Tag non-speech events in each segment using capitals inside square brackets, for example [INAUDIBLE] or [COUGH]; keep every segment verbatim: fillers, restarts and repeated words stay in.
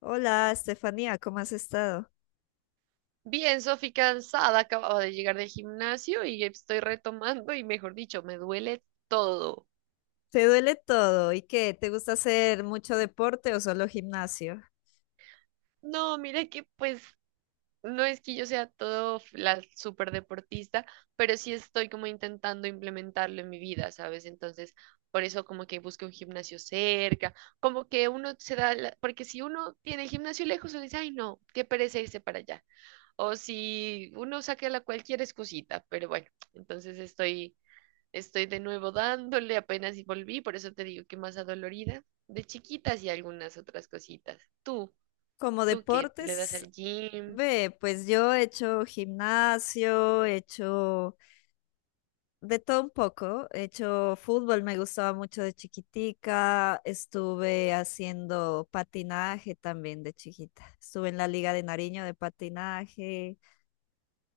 Hola, Estefanía, ¿cómo has estado? Bien, Sofi, cansada, acababa de llegar del gimnasio y estoy retomando y mejor dicho, me duele todo. ¿Te duele todo? ¿Y qué? ¿Te gusta hacer mucho deporte o solo gimnasio? No, mira que pues no es que yo sea todo f- la super deportista, pero sí estoy como intentando implementarlo en mi vida, ¿sabes? Entonces, por eso como que busco un gimnasio cerca, como que uno se da, la- porque si uno tiene el gimnasio lejos, uno dice, ay no, qué pereza irse para allá. O si uno saca la cualquier excusita, pero bueno, entonces estoy Estoy de nuevo dándole, apenas y volví, por eso te digo que más adolorida, de chiquitas y algunas otras cositas. Tú, Como tú que le das deportes, al gym. ve, pues yo he hecho gimnasio, he hecho de todo un poco. He hecho fútbol, me gustaba mucho de chiquitica. Estuve haciendo patinaje también de chiquita. Estuve en la Liga de Nariño de patinaje.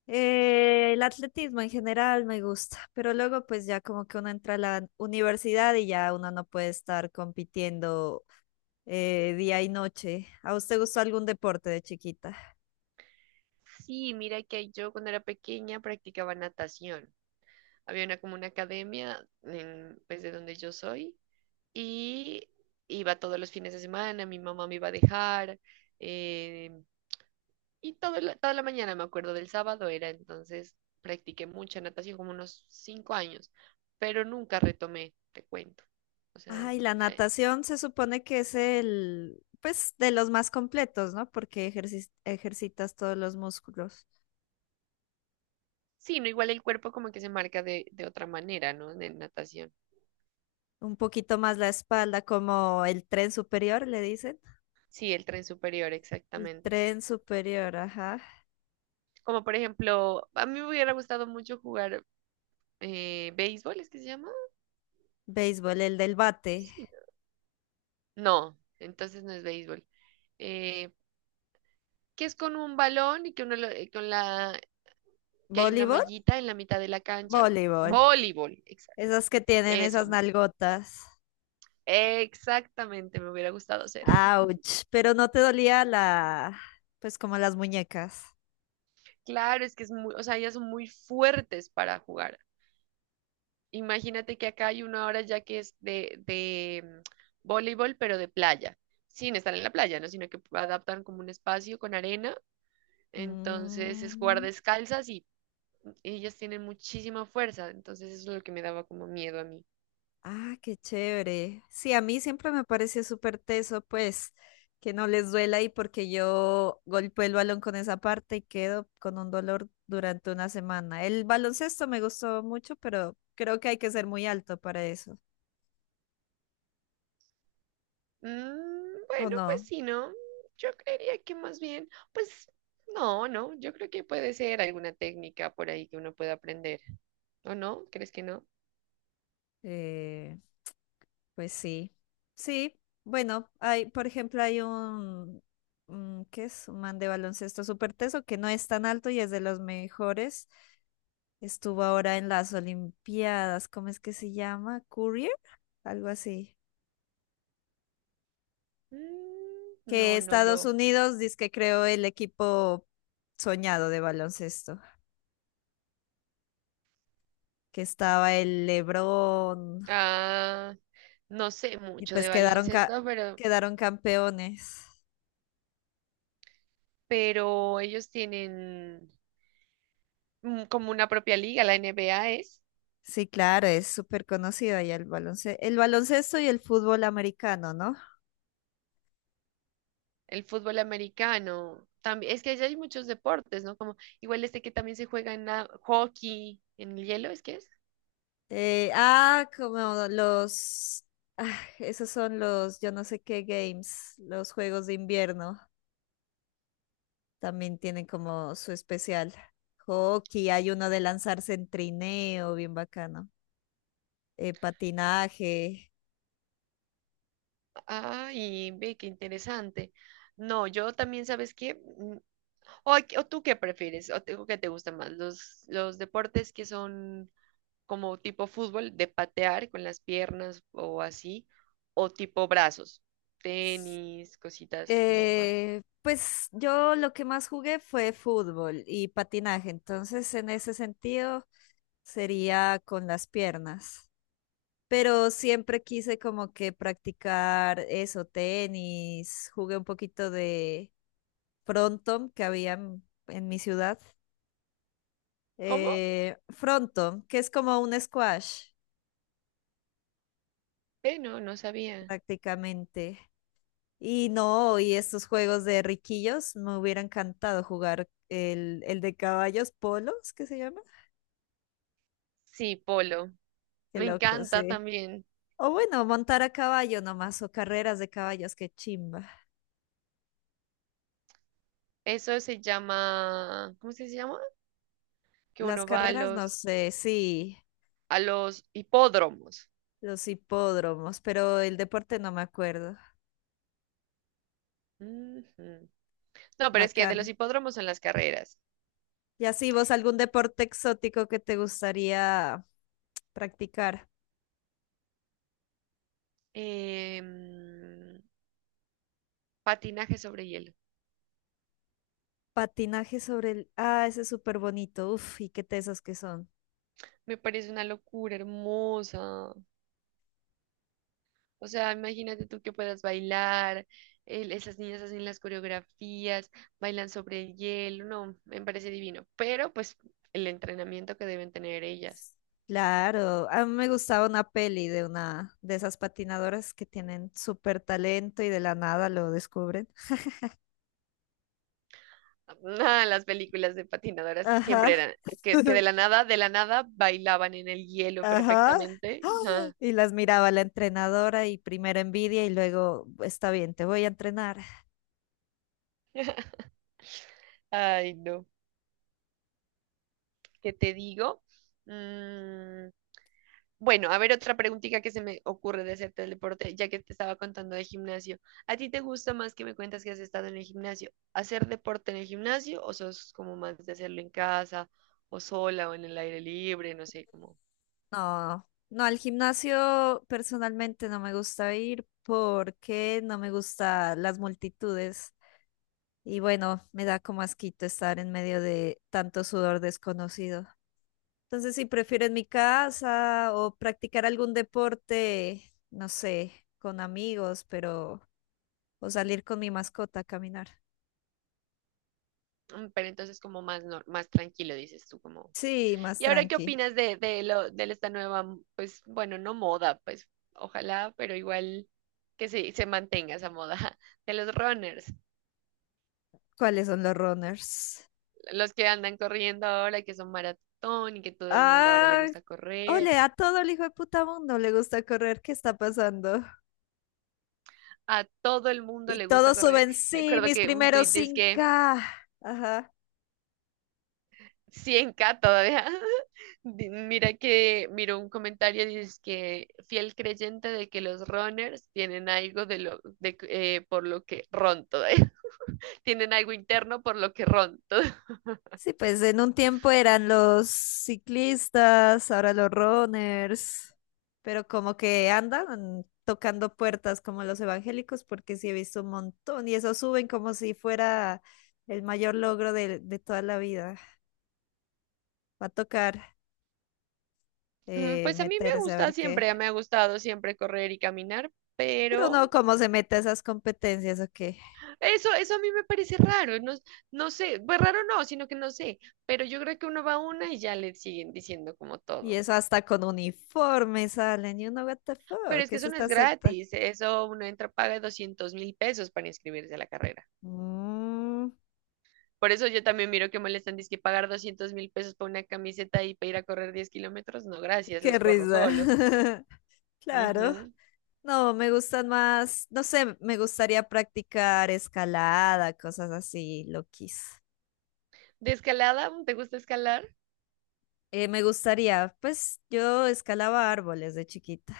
Eh, el atletismo en general me gusta, pero luego pues ya como que uno entra a la universidad y ya uno no puede estar compitiendo eh, día y noche. ¿A usted gustó algún deporte de chiquita? Sí, mira que yo cuando era pequeña practicaba natación. Había una como una academia en, pues de donde yo soy y iba todos los fines de semana, mi mamá me iba a dejar, eh, y todo la- toda la mañana, me acuerdo del sábado era, entonces practiqué mucha natación, como unos cinco años, pero nunca retomé, te cuento. O sea, Ay, la eh, natación se supone que es el, pues de los más completos, ¿no? Porque ejercis- ejercitas todos los músculos. sí, no igual el cuerpo como que se marca de, de otra manera, ¿no? De natación. Un poquito más la espalda, como el tren superior, le dicen. Sí, el tren superior, El exactamente. tren superior, ajá. Como por ejemplo, a mí me hubiera gustado mucho jugar eh, béisbol, ¿es que se llama? Béisbol, el del bate. Sí. No, entonces no es béisbol. Eh, que es con un balón y que uno lo- eh, con la, que hay una ¿Voleibol? mallita en la mitad de la cancha. Voleibol. Voleibol, exacto. Esas que tienen esas Eso, nalgotas. exactamente, me hubiera gustado hacer. Ouch. Pero no te dolía la, pues como las muñecas. Claro, es que es muy, o sea, ellas son muy fuertes para jugar. Imagínate que acá hay una hora ya que es de, de mm, voleibol, pero de playa, sin estar en la playa, ¿no? Sino que adaptan como un espacio con arena. Entonces es jugar Mm. descalzas y ellas tienen muchísima fuerza. Entonces eso es lo que me daba como miedo a mí. Ah, qué chévere. Sí, a mí siempre me pareció súper teso, pues, que no les duela, y porque yo golpeo el balón con esa parte y quedo con un dolor durante una semana. El baloncesto me gustó mucho, pero creo que hay que ser muy alto para eso. Mm, ¿O bueno, pues no? sí, ¿no? Yo creería que más bien, pues no, no, yo creo que puede ser alguna técnica por ahí que uno pueda aprender, ¿o no? ¿Crees que no? Eh, Pues sí, sí. Bueno, hay, por ejemplo, hay un, un- ¿qué es? Un man de baloncesto súper teso que no es tan alto y es de los mejores. Estuvo ahora en las Olimpiadas, ¿cómo es que se llama? Courier, algo así. Mm, no, Que no lo. Estados Unidos dice que creó el equipo soñado de baloncesto, que estaba el LeBron, Ah, no sé y mucho de pues quedaron, ca- baloncesto, pero, quedaron campeones. pero ellos tienen mm, como una propia liga, la N B A es Sí, claro, es súper conocido allá el baloncesto, el baloncesto y el fútbol americano, ¿no? el fútbol americano. También, es que allá hay muchos deportes, ¿no? Como igual este que también se juega en la- hockey, en el hielo, ¿es que es? Eh, ah, como los, ah, esos son los, yo no sé qué games, los juegos de invierno, también tienen como su especial. Hockey, hay uno de lanzarse en trineo, bien bacano. Eh, patinaje. Ay, ve, qué interesante. No, yo también, ¿sabes qué? Mm, ¿O, a- o tú qué prefieres? ¿O te, o qué te gusta más? ¿Los, los deportes que son como tipo fútbol, de patear con las piernas o así? ¿O tipo brazos? Tenis, cositas como más. Eh, pues yo lo que más jugué fue fútbol y patinaje, entonces en ese sentido sería con las piernas. Pero siempre quise como que practicar eso, tenis, jugué un poquito de frontón que había en, en mi ciudad. ¿Cómo? Eh, frontón, que es como un squash Eh, no, no sabía. prácticamente. Y no, y estos juegos de riquillos, me hubiera encantado jugar el, el de caballos polos, ¿qué se llama? Sí, polo. Qué Me loco, encanta sí. también. O bueno, montar a caballo nomás, o carreras de caballos, qué chimba. Eso se llama, ¿cómo es que se llama? Que Las uno va a carreras, no los, sé, sí. a los hipódromos. Los hipódromos, pero el deporte no me acuerdo. Ujú. No, pero es que de los Bacano. hipódromos son las carreras. Y así vos, ¿algún deporte exótico que te gustaría practicar? Em, Patinaje sobre hielo. Patinaje sobre el... Ah, ese es súper bonito. Uf, y qué tesos que son. Me parece una locura hermosa. O sea, imagínate tú que puedas bailar, el- esas niñas hacen las coreografías, bailan sobre el hielo. No, me parece divino. Pero pues el entrenamiento que deben tener ellas. Claro, a mí me gustaba una peli de una de esas patinadoras que tienen súper talento y de la nada lo descubren. [LAUGHS] Nada, las películas de patinadoras siempre Ajá, eran que, que de [LAUGHS] la nada, de la nada bailaban en el hielo ajá. perfectamente. ¡Ah! Ajá. Y las miraba la entrenadora, y primero envidia y luego, está bien, te voy a entrenar. Ay, no. ¿Qué te digo? Mm, Bueno, a ver otra preguntita que se me ocurre de hacerte del deporte, ya que te estaba contando de gimnasio. ¿A ti te gusta más que me cuentas que has estado en el gimnasio? ¿Hacer deporte en el gimnasio o sos como más de hacerlo en casa o sola o en el aire libre? No sé, como... No, no, al gimnasio personalmente no me gusta ir porque no me gustan las multitudes y bueno, me da como asquito estar en medio de tanto sudor desconocido. Entonces, si prefiero en mi casa o practicar algún deporte, no sé, con amigos, pero o salir con mi mascota a caminar. mm, Pero entonces como más, nor- más tranquilo, dices tú, como... Sí, más ¿Y ahora qué tranqui. opinas de, de, lo, de esta nueva, mm, pues bueno, no moda, pues ojalá, pero igual que se, se mantenga esa moda [LAUGHS] de los runners? ¿Cuáles son los runners? Los que andan corriendo ahora, y que son maratón y que todo el mundo ahora le Ah, gusta correr. ole, a todo el hijo de puta mundo le gusta correr. ¿Qué está pasando? A todo el mundo Y le gusta todos correr. suben, Me sí, acuerdo mis que un primeros tuit dice que cinco K. Ajá. cien k todavía. [LAUGHS] Di- Mira que, miro un comentario, dice que fiel creyente de que los runners tienen algo de lo, de, que- eh, por lo que ron todavía. [LAUGHS] Tienen algo interno por lo que ron todo. Sí, pues en un tiempo eran los ciclistas, ahora los runners, pero como que andan tocando puertas como los evangélicos, porque sí he visto un montón y eso suben como si fuera el mayor logro de, de toda la vida. Va a tocar Mm, eh, Pues a mí me meterse a gusta ver qué. siempre, me ha gustado siempre correr y caminar, Pero uno pero cómo se mete a esas competencias o qué. Eso, eso a mí me parece raro, no, no sé, pues raro no, sino que no sé, pero yo creo que uno va a una y ya le siguen diciendo como Y todo. eso hasta con uniforme salen y uno, what the Pero fuck, es ¿qué que es eso no es esta secta? gratis, eso uno entra, paga doscientos mil pesos para inscribirse a la carrera. Mm, Por eso yo también miro que molestan, dice que pagar doscientos mil pesos para una camiseta y para ir a correr diez kilómetros, no, gracias, qué los corro risa. solos. [LAUGHS] Claro. Ujú. No, me gustan más, no sé, me gustaría practicar escalada, cosas así, loquis. ¿De escalada? ¿Te gusta escalar? Eh, me gustaría, pues yo escalaba árboles de chiquita.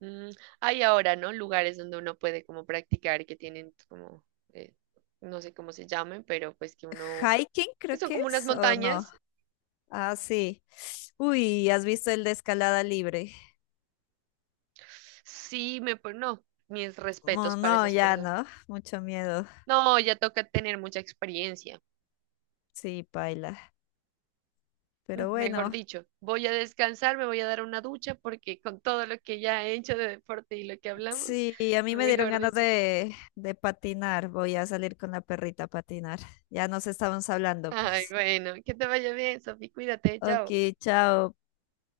Mm, Hay ahora, ¿no? Lugares donde uno puede como practicar y que tienen como, eh, no sé cómo se llamen, pero pues que uno Hiking que creo son que como unas es, ¿o no? montañas. Ah, sí. Uy, ¿has visto el de escalada libre? Sí, me, pon- no, mis Oh, respetos para no, esas ya personas. no, mucho miedo. No, ya toca tener mucha experiencia. Sí, paila. Mm, Pero Mejor bueno. dicho, voy a descansar, me voy a dar una ducha porque con todo lo que ya he hecho de deporte y lo que hablamos, Sí, a mí me dieron mejor ganas dicho. de, de patinar. Voy a salir con la perrita a patinar. Ya nos estábamos hablando, Ay, pues. bueno, que te vaya bien, Sofi, cuídate, Ok, chao. chao.